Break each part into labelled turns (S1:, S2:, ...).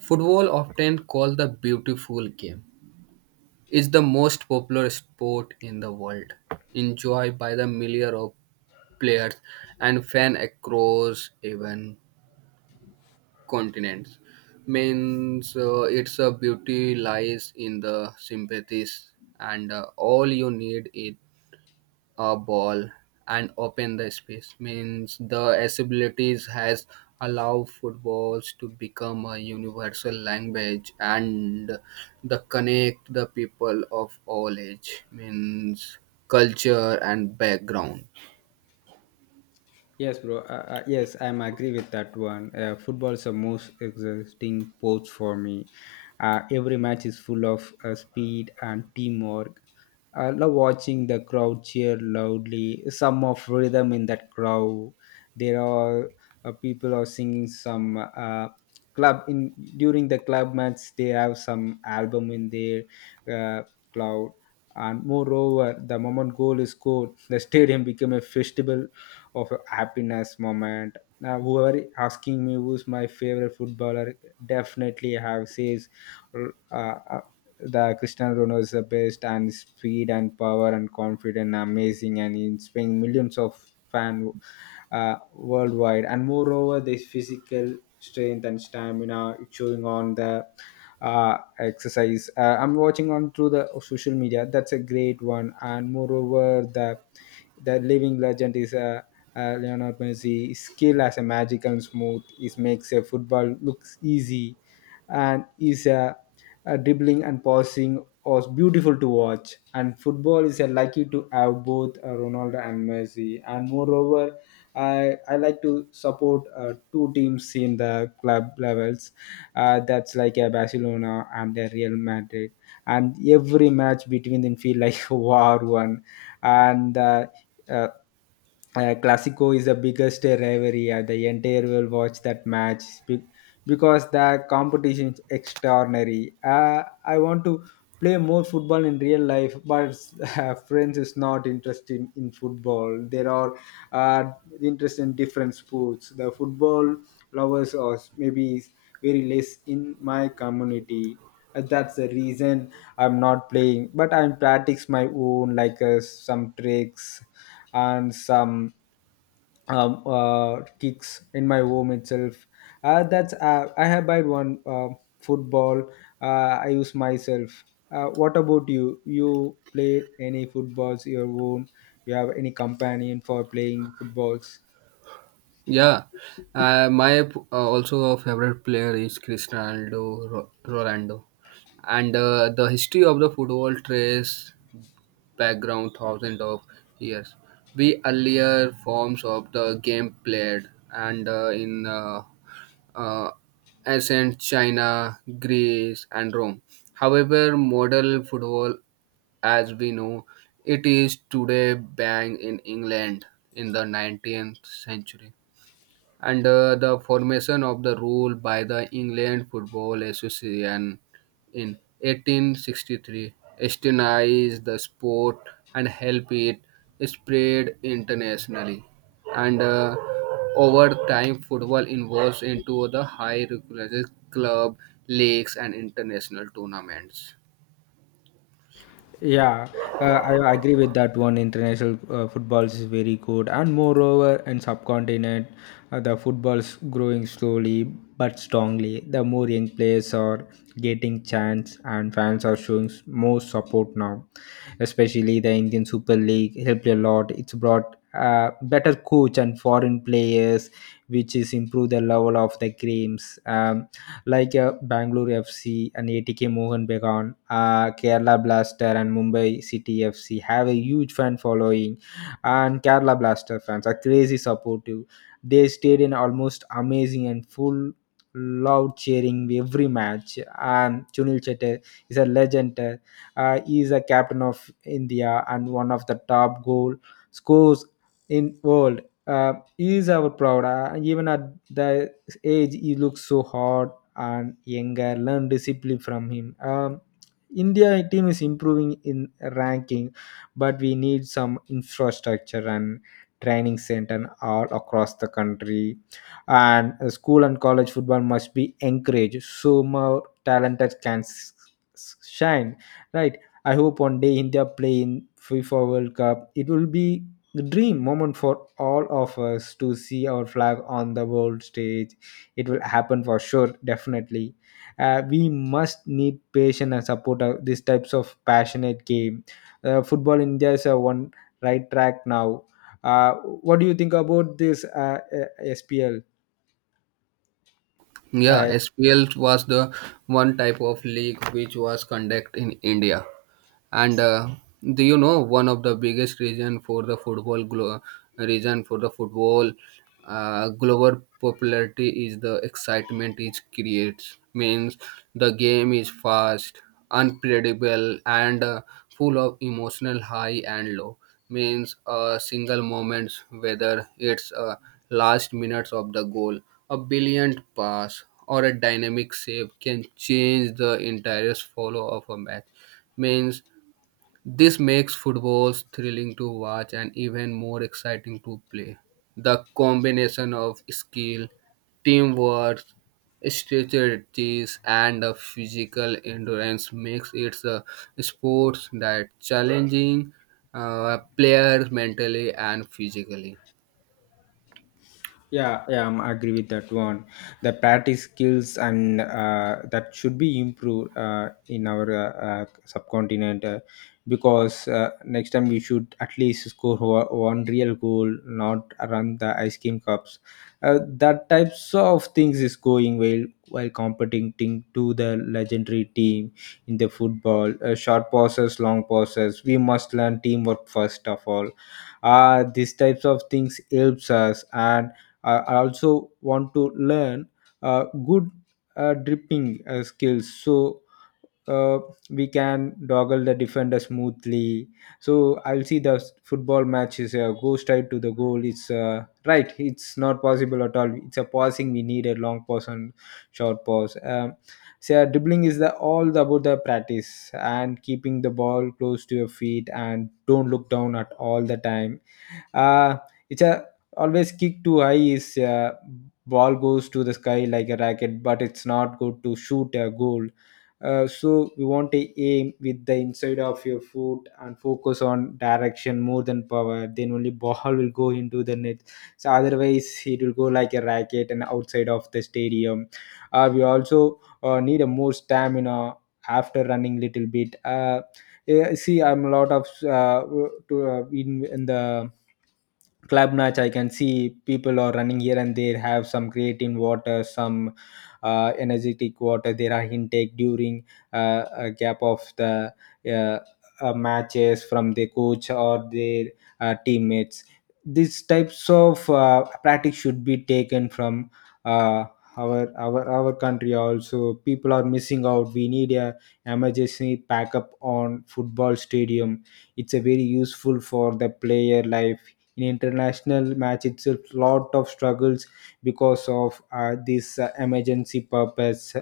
S1: Football, often called the beautiful game, is the most popular sport in the world, enjoyed by the millions of players and fans across even continents. Means its beauty lies in the sympathies, and all you need is a ball and open the space means the accessibilities has allowed footballs to become a universal language and the connect the people of all age means culture and background.
S2: Yes, bro. Yes, I'm agree with that one. Football is the most exhausting sport for me. Every match is full of speed and teamwork. I love watching the crowd cheer loudly. Some of rhythm in that crowd. There are people are singing some club in during the club match. They have some album in their uh, cloud. And moreover, the moment goal is scored, the stadium became a festival of a happiness moment. Now, whoever asking me who's my favorite footballer, definitely have says uh, uh, the Cristiano Ronaldo is the best, and speed and power and confident, amazing, and inspiring millions of fan worldwide. And moreover, this physical strength and stamina it's showing on the exercise. I'm watching on through the social media. That's a great one. And moreover, the living legend is Leonard Messi. His skill as a magic and smooth. He makes a football looks easy, and his dribbling and passing was beautiful to watch. And football is lucky to have both Ronaldo and Messi. And moreover, I like to support two teams in the club levels. That's like a Barcelona and a Real Madrid, and every match between them feel like a war one, and. uh, Classico is the biggest rivalry. The entire world watch that because the competition is extraordinary. I want to play more football in real life, but friends is not interested in football. There are uh, interest in different sports. The football lovers are maybe very less in my community. That's the reason I'm not playing. But I'm practice my own like some tricks and some kicks in my home itself. That's I have bought one football. I use myself. What about you? You play any footballs your own? You have any companion for playing footballs?
S1: Yeah, also a favorite player is Cristiano Ronaldo, and the history of the football trace background thousands of years. The earlier forms of the game played and in uh, ancient China, Greece, and Rome. However, model football, as we know, it is today banned in England in the 19th century, and the formation of the rule by the England Football Association in 1863 established the sport and helped it spread internationally. And over time, football evolved into the high regular club leagues and international tournaments.
S2: Yeah, I agree with that one. International footballs is very good, and moreover, in subcontinent, the football's growing slowly but strongly. The more young players are getting chance, and fans are showing more support now. Especially the Indian Super League helped a lot. It's brought better coach and foreign players, which is improve the level of the games. Like Bangalore FC and ATK Mohan Bagan, Kerala Blaster and Mumbai City FC have a huge fan following, and Kerala Blaster fans are crazy supportive. They stayed in almost amazing and full loud cheering every match. And Sunil Chetty is a legend. He is a captain of India and one of the top goal scores in world. He is our proud. Even at the age, he looks so hard and younger learn discipline from him. India team is improving in ranking, but we need some infrastructure and training center all across the country. And school and college football must be encouraged so more talented can shine. Right. I hope one day India play in FIFA World Cup. It will be the dream moment for all of us to see our flag on the world stage. It will happen for sure, definitely we must need patience and support these types of passionate game football india is one right track now uh, what do you think about this spl?
S1: Yeah, SPL was the one type of league which was conducted in India, and do you know one of the biggest reason for the reason for the football global popularity is the excitement it creates. Means the game is fast, unpredictable, and full of emotional high and low. Means a single moments, whether it's a last minutes of the goal, a brilliant pass, or a dynamic save, can change the entire follow of a match. Means this makes footballs thrilling to watch and even more exciting to play. The combination of skill, teamwork, strategies, and the physical endurance makes it a sport that challenging players mentally and physically.
S2: Yeah, yeah, I'm agree with that one. The practice skills and that should be improved in our subcontinent because next time we should at least score one real goal, not run the ice cream cups. That types of things is going well while competing to the legendary team in the football. Short passes, long passes. We must learn teamwork first of all. These types of things helps us and I also want to learn good dripping skills so uh, we can doggle the defender smoothly. So I'll see the football matches go straight to the goal. It's right. It's not possible at all. It's a passing. We need a long pass and short pass. So yeah, dribbling is the about the practice and keeping the ball close to your feet and don't look down at all the time uh, it's a always kick too high is ball goes to the sky like a racket but it's not good to shoot a goal so we want to aim with the inside of your foot and focus on direction more than power then only ball will go into the net so otherwise it will go like a racket and outside of the stadium we also need a more stamina after running little bit yeah, see I'm a lot of to in the club match I can see people are running here and there have some creatine water some energetic water there are intake during a gap of the uh, matches from the coach or their teammates these types of practice should be taken from uh, our country also people are missing out we need a emergency backup on football stadium. It's a very useful for the player life. In international match, it's a lot of struggles because of this emergency purpose.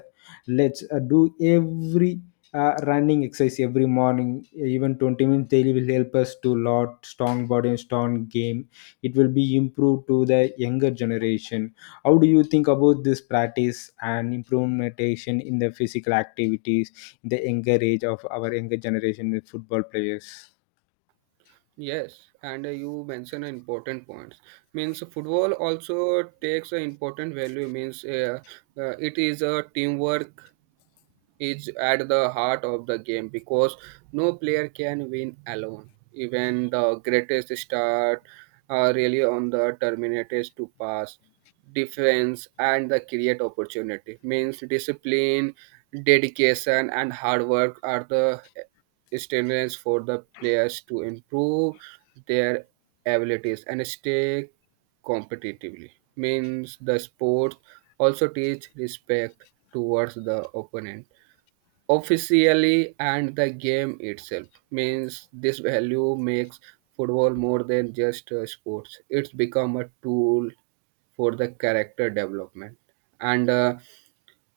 S2: Let's do every running exercise every morning, even 20 minutes daily will help us to lot strong body and strong game. It will be improved to the younger generation. How do you think about this practice and implementation in the physical activities in the younger age of our younger generation with football players?
S1: Yes, and you mentioned important points. Means football also takes an important value. Means it is a teamwork is at the heart of the game because no player can win alone. Even the greatest start are really on the terminators to pass, defense, and the create opportunity. Means discipline, dedication, and hard work are the stimulants for the players to improve their abilities and stay competitively. Means the sport also teach respect towards the opponent officially and the game itself means this value makes football more than just a sports, it's become a tool for the character development, and uh,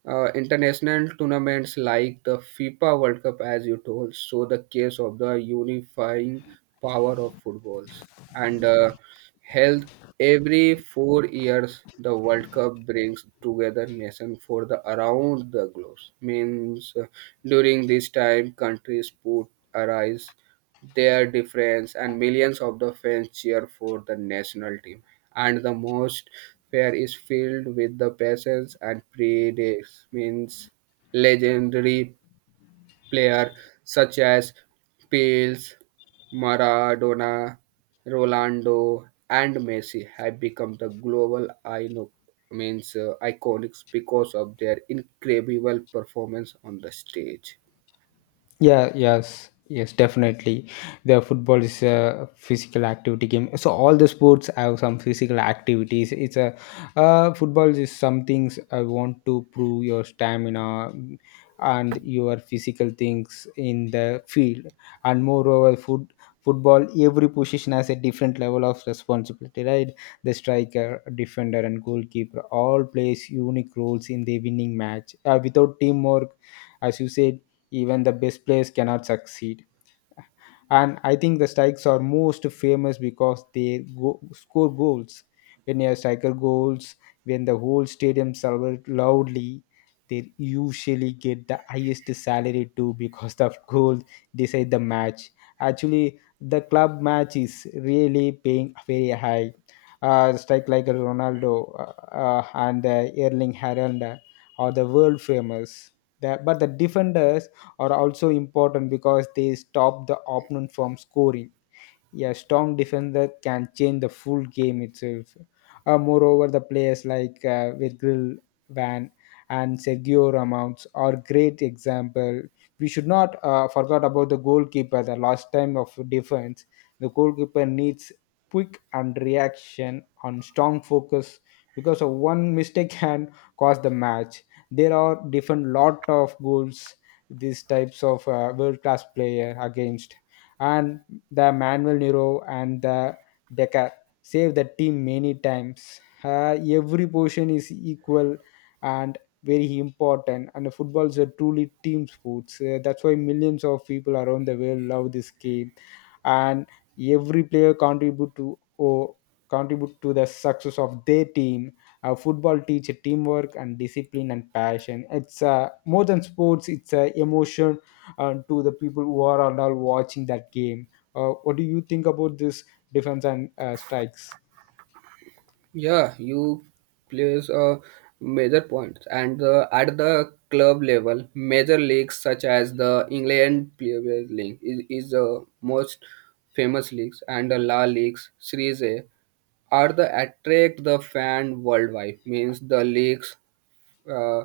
S1: uh, international tournaments like the FIFA World Cup, as you told, show the case of the unifying power of footballs. And held every 4 years, the World Cup brings together nation for the around the globe. Means during this time, countries put arise their difference and millions of the fans cheer for the national team and the most fair is filled with the passions and predates. Means legendary player such as Pils, Maradona, Rolando, and Messi have become the global means iconics because of their incredible performance on the stage.
S2: Yeah, yes, yes, definitely. The football is a physical activity game. So all the sports have some physical activities. It's a Football is some things I want to prove your stamina and your physical things in the field. And moreover, football every position has a different level of responsibility. Right, the striker, defender, and goalkeeper all plays unique roles in the winning match. Without teamwork, as you said even the best players cannot succeed and I think the strikes are most famous because they score goals when a striker goals when the whole stadium celebrates loudly they usually get the highest salary too because the goal decide the match actually the club match is really paying very high strike like Ronaldo and Erling Haaland are the world famous. But the defenders are also important because they stop the opponent from scoring. A strong defender can change the full game itself. Moreover, the players like Virgil Van and Sergio Ramos are great example. We should not forget about the goalkeeper. The last time of defense, the goalkeeper needs quick and reaction on strong focus because of one mistake can cause the match. There are different lot of goals these types of world class player against and the Manuel Neuer and the Becker save the team many times. Every position is equal and very important and football is a truly team sports. That's why millions of people around the world love this game and every player contribute to the success of their team football teach teamwork and discipline and passion. It's more than sports. It's emotion to the people who are and all watching that game. What do you think about this defense and strikes?
S1: Yeah, you plays a major point, and at the club level, major leagues such as the England Premier League is the most famous leagues, and the La Leagues Series A are the attract the fan worldwide. Means the leagues, uh,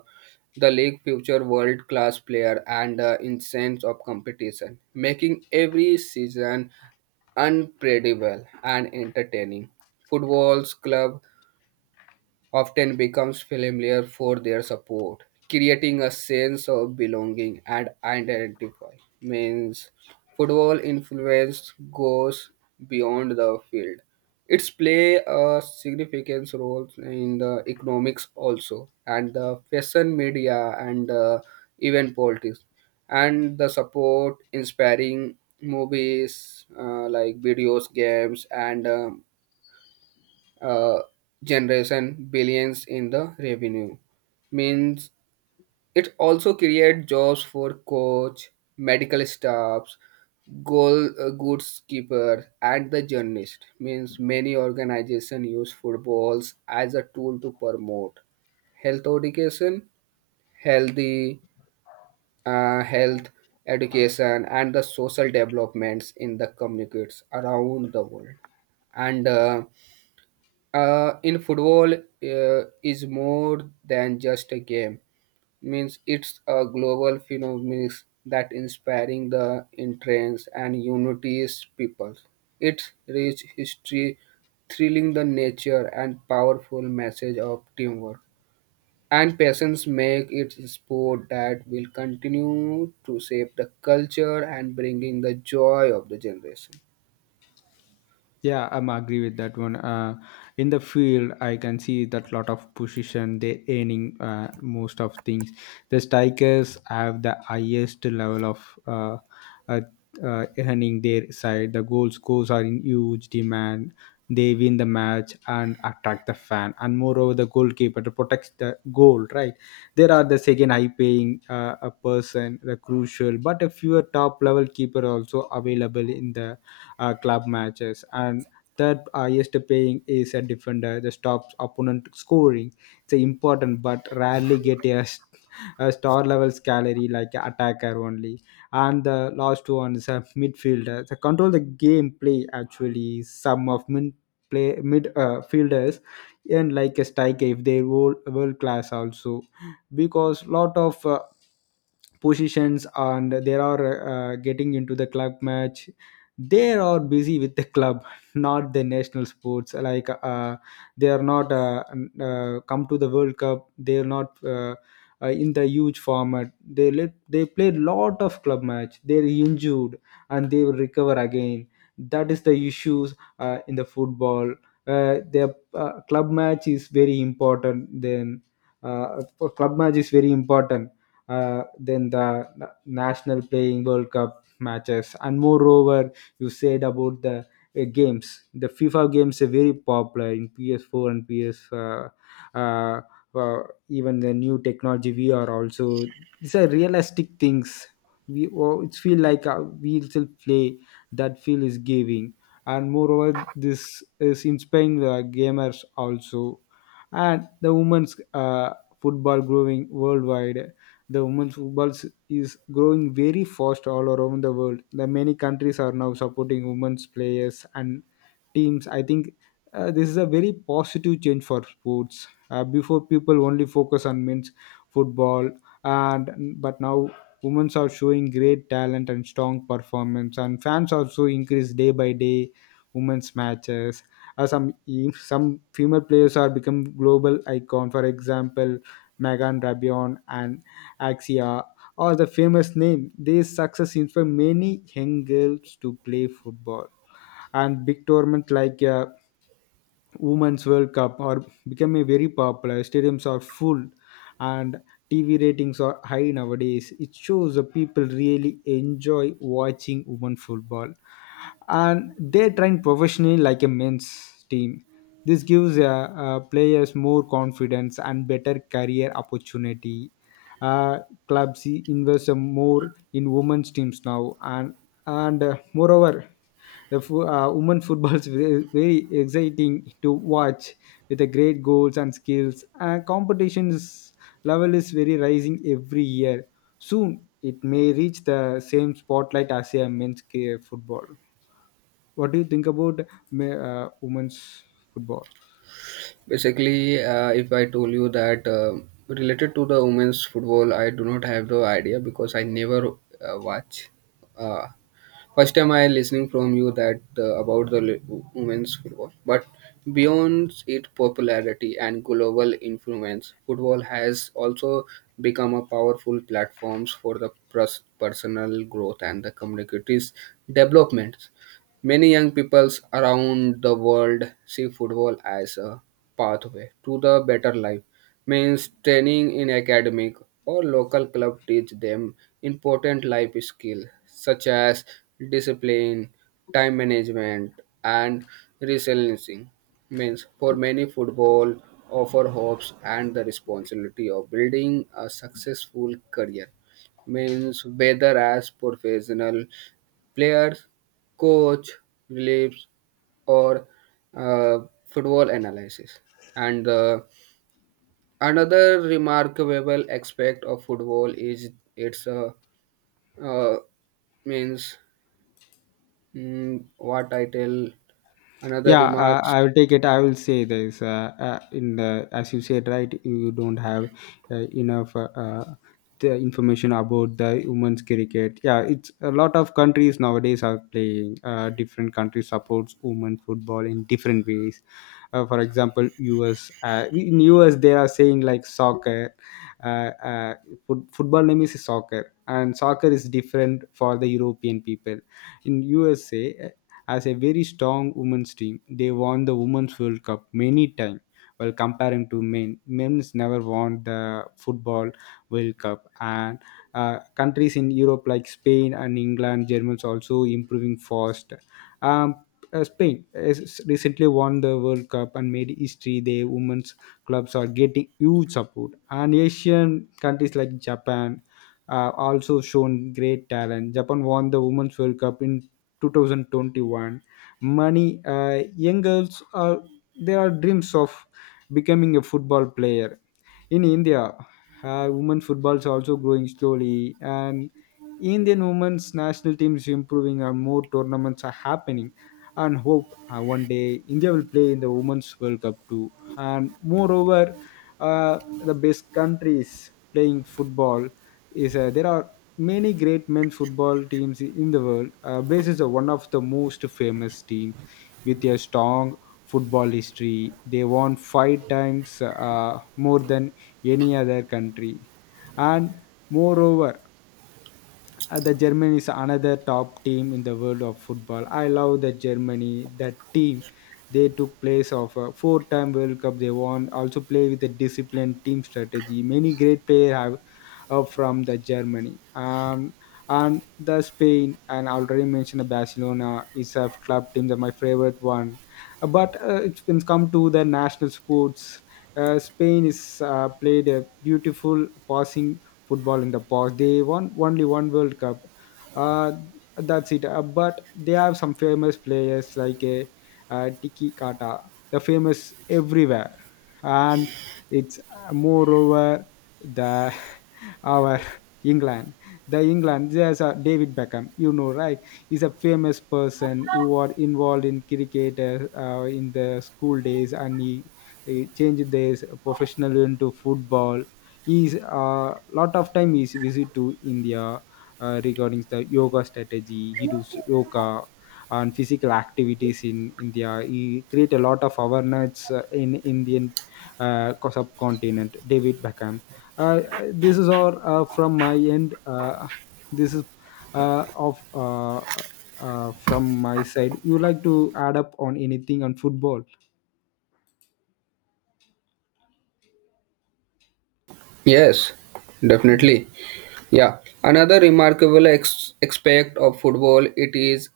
S1: the league future world class player and in of competition, making every season unpredictable and entertaining. Football's club often becomes familiar for their support, creating a sense of belonging and identify. Means football influence goes beyond the field. It's play a significant role in the economics also, and the fashion media and even politics, and the support inspiring movies like videos, games, and uh, generation billions in the revenue. Means it also create jobs for coach, medical staffs, goal goods keeper, and the journalist. Means many organization use footballs as a tool to promote health education, healthy health education, and the social developments in the communities around the world. And uh, uh, in football is more than just a game. Means it's a global phenomenon that inspiring the interest and unites people. Its rich history, thrilling the nature, and powerful message of teamwork and patience make it a sport that will continue to shape the culture and bringing the joy of the generation.
S2: Yeah, I'm agree with that one. In the field, I can see that lot of position they earning most of things. The strikers have the highest level of uh, earning their side. The goal scores are in huge demand. They win the match and attract the fan. And moreover, the goalkeeper to protect the goal. Right, there are the second high paying a person, the crucial, but a fewer top level keeper also available in the club matches and third highest paying is a defender the stops opponent scoring. It's important but rarely get a star level salary like attacker only. And the last one is a midfielder the control the game play. Actually, some of mid play mid fielders and like a striker if they world class also. Because lot of positions and they are getting into the club match, they are busy with the club not the national sports like they are not come to the world cup. They are not in the huge format. They played lot of club match, they're injured and they will recover again. That is the issues in the football. Their club match is very important then for club match is very important than the national playing world cup matches. And moreover, you said about the games. The FIFA games are very popular in PS4 and ps uh, uh, even the new technology VR also. These are realistic things. We oh, it's feel like we still play. That feel is giving. And moreover, this is inspiring the gamers also. And the women's football growing worldwide. The women's football is growing very fast all around the world. The many countries are now supporting women's players and teams. I think this is a very positive change for sports. Before, people only focus on men's football, and but now women are showing great talent and strong performance, and fans also increase day by day. Women's matches. Some female players are become global icon. For example, Megan Rabion and Axia or the famous name. This success inspired many young girls to play football, and big tournaments like Women's World Cup are becoming very popular. Stadiums are full, and TV ratings are high nowadays. It shows the people really enjoy watching women football and they train professionally like a men's team. This gives players more confidence and better career opportunity. Uh, Clubs invest more in women's teams now, and moreover, the women football is very, very exciting to watch with the great goals and skills. Competitions level is very rising every year. Soon, it may reach the same spotlight as a men's football. What do you think about women's football?
S1: Basically, if I told you that related to the women's football, I do not have the idea because I never watch. Uh, First time I listening from you that about the women's football, but beyond its popularity and global influence, football has also become a powerful platforms for the personal growth and the communities development. Many young peoples around the world see football as a pathway to the better life. Means training in academic or local club teach them important life skills such as discipline, time management, and resilience. Means for many, football offer hopes and the responsibility of building a successful career, means whether as professional players, coach, reliefs, or uh, football analysis. And another remarkable aspect of football is its uh, means what I tell. Another
S2: Yeah,
S1: remarks.
S2: I will take it. I will say this in the, as you said, right? You don't have enough the information about the women's cricket. Yeah, it's a lot of countries nowadays are playing. Different countries supports women football in different ways. For example, US. In US, they are saying like soccer. Uh, uh, Football name is soccer, and soccer is different for the European people in USA as a very strong women's team. They won the Women's World Cup many times. While comparing to men, men's never won the football World Cup, and countries in Europe like Spain and England, Germans also improving fast. Um, Spain has recently won the World Cup and made history. Their women's clubs are getting huge support, and Asian countries like Japan also shown great talent. Japan won the Women's World Cup in 2021. Many young girls are there are dreams of becoming a football player in India. Women football is also growing slowly, and Indian women's national team is improving, and more tournaments are happening. And hope one day India will play in the Women's World Cup too. And moreover, the best countries playing football is there are many great men's football teams in the world. Brazil is one of the most famous teams with a strong football history. They won five times more than any other country. And moreover, the Germany is another top team in the world of football. I love the Germany, that team. They took place of a four-time World Cup. They won. Also play with a disciplined team strategy. Many great players have from the Germany. And the Spain, and I already mentioned Barcelona is a club team that my favorite one. But it can come to the national sports. Spain is played a beautiful passing football in the past. They won only one World Cup. Uh, that's it. But they have some famous players like a Tiki Kata, the famous everywhere, and it's moreover the our England. The England, there's a David Beckham, you know, right? He's a famous person who are involved in cricket in the school days, and he changed his professional into football. Is a lot of time is visit to India regarding the yoga strategy. He does yoga and physical activities in India. He create a lot of awareness in Indian subcontinent David Beckham. uh, this is all from my end. This is of from my side. You like to add up on anything on football?
S1: Yes,
S2: Yeah.
S1: definitely. Yeah, another remarkable aspect of football it is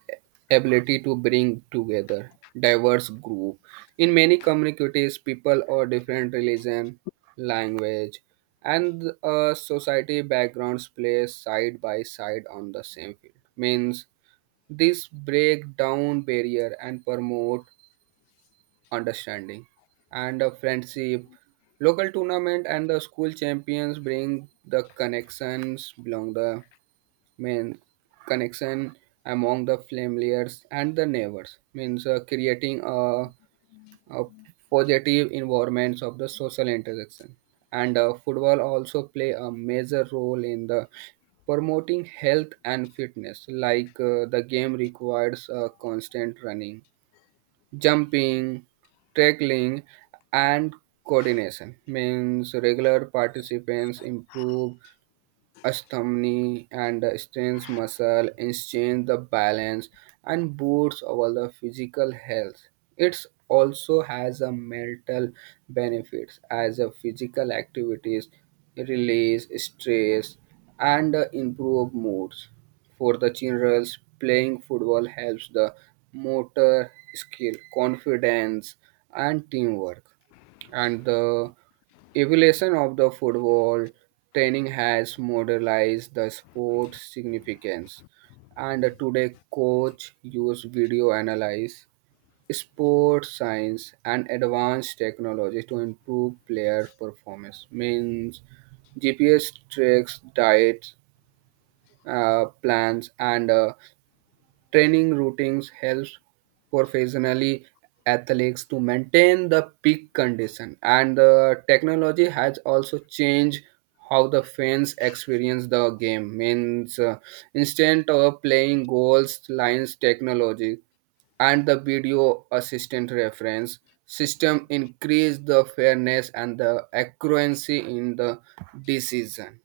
S1: ability to bring together diverse group. In many communities, people of different religion, language, and society backgrounds play side by side on the same field. Means this break down barrier and promote understanding and a friendship. Local tournament and the school champions bring the connections belong the mean connection among the familiars and the neighbors, means creating a positive environments of the social interaction. And football also play a major role in the promoting health and fitness, like the game requires constant running, jumping, tackling, and coordination. Means regular participants improve stamina and the strength muscle exchange the balance and boosts our the physical health. It also has a mental benefits as a physical activities release stress and improve moods. For the children, playing football helps the motor skill, confidence, and teamwork. And the evolution of the football training has modernized the sport's significance, and today coach use video analyze, sports science, and advanced technology to improve player performance. Means GPS tracks, diet plans, and training routines helps professionally athletes to maintain the peak condition, and the technology has also changed how the fans experience the game. Means instead of playing goals, lines, technology, and the video assistant reference system increase the fairness and the accuracy in the decision.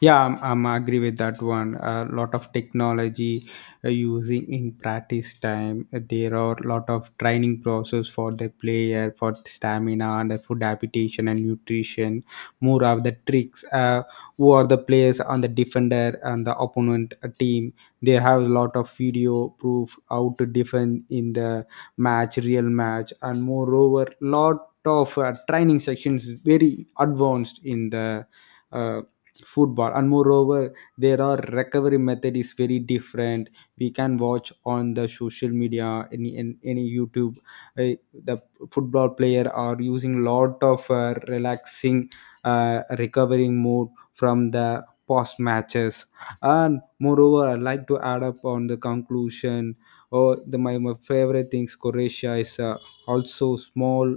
S2: Yeah, I'm agree with that one. A lot of technology using in practice time. There are a lot of training process for the player for stamina and the food adaptation and nutrition. More of the tricks. Who are the players on the defender and the opponent team? They have a lot of video proof how to defend in the match, real match, and moreover, lot of training sections very advanced in the. uh, Football. And moreover, there are recovery method is very different. We can watch on the social media any YouTube uh, the football player are using lot of relaxing recovering mode from the post matches. And moreover, I like to add up on the conclusion. Oh, the my favorite things. Croatia is also small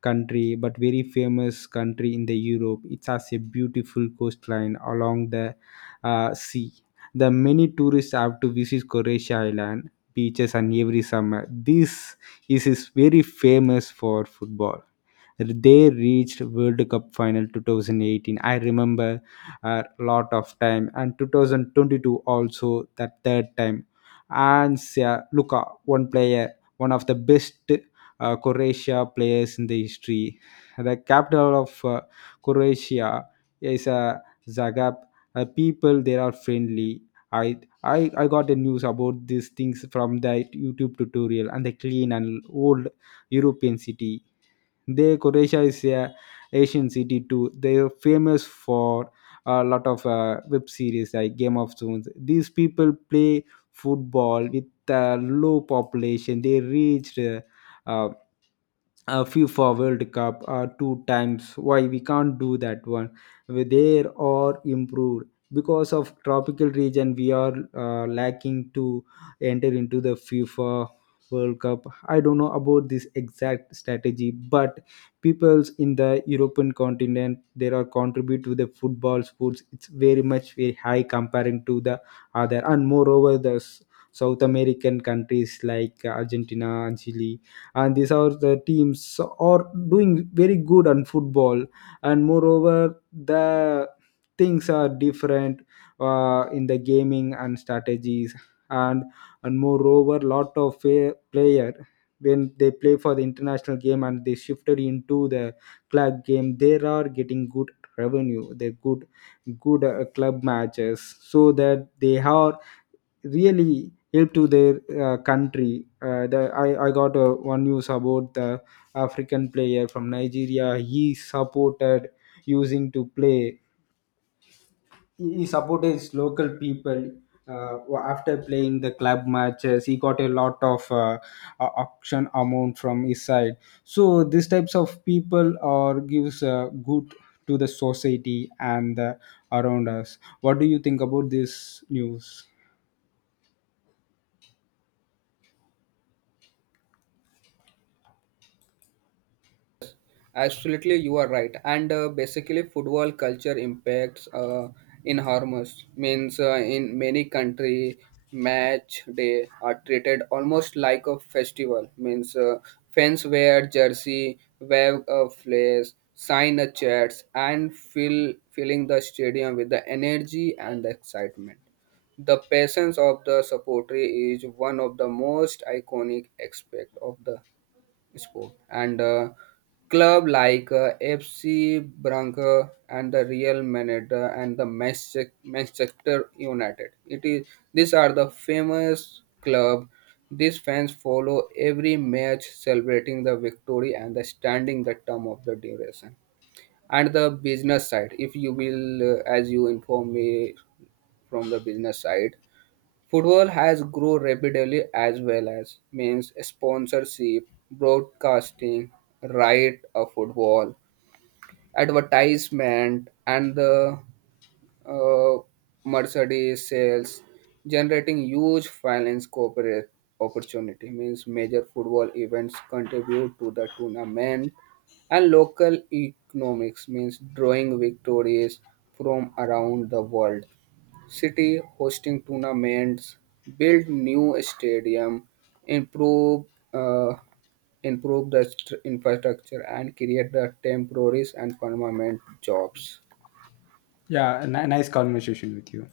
S2: country but very famous country in the Europe. It has a beautiful coastline along the sea. The many tourists have to visit Croatia island beaches and every summer. This is very famous for football. They reached World Cup final 2018, I remember a lot of time, and 2022 also, that third time. And yeah, Luka, one player, one of the best Croatia players in the history. The capital of Croatia is Zagreb. People there are friendly. I got the news about these things from the YouTube tutorial and the clean and old European city. They Croatia is a Asian city too. They are famous for a lot of web series like Game of Thrones. These people play football with a low population. They reached uh, a FIFA World Cup two times. Why we can't do that one? There are improved because of tropical region. We are lacking to enter into the FIFA World Cup. I don't know about this exact strategy, but peoples in the European continent there are contribute to the football sports. It's very much very high comparing to the other, and moreover South American countries like Argentina and Chile, and these are the teams are doing very good on football. And moreover, the things are different in the gaming and strategies. And and moreover, lot of player when they play for the international game and they shifted into the club game, they are getting good revenue. They're good club matches, so that they are really help to their country. I got one news about the African player from Nigeria. He supported using to play. He supported his local people uh, after playing the club matches. He got a lot of auction amount from his side. So these types of people are gives good to the society, and around us. What do you think about this news?
S1: Absolutely, you are right. And basically, football culture impacts enormous. Means in many country, match day are treated almost like a festival. Means fans wear jersey, wave a flag, sign a chats, and filling the stadium with the energy and the excitement. The presence of the supporter is one of the most iconic aspect of the sport. And club like FC Branca and the Real Madrid and the Manchester United. It is these are the famous club. These fans follow every match, celebrating the victory and the standing the term of the duration. And the business side, if you will, as you inform me from the business side, football has grown rapidly as well as means sponsorship, broadcasting, right of football, advertisement, and the uh, merchandise sales, generating huge finance corporate opportunity. Means major football events contribute to the tournament and local economics, means drawing victories from around the world. City hosting tournaments, build new stadium, improve uh, improve the infrastructure, and create the temporary and permanent jobs.
S2: Yeah, a nice conversation with you.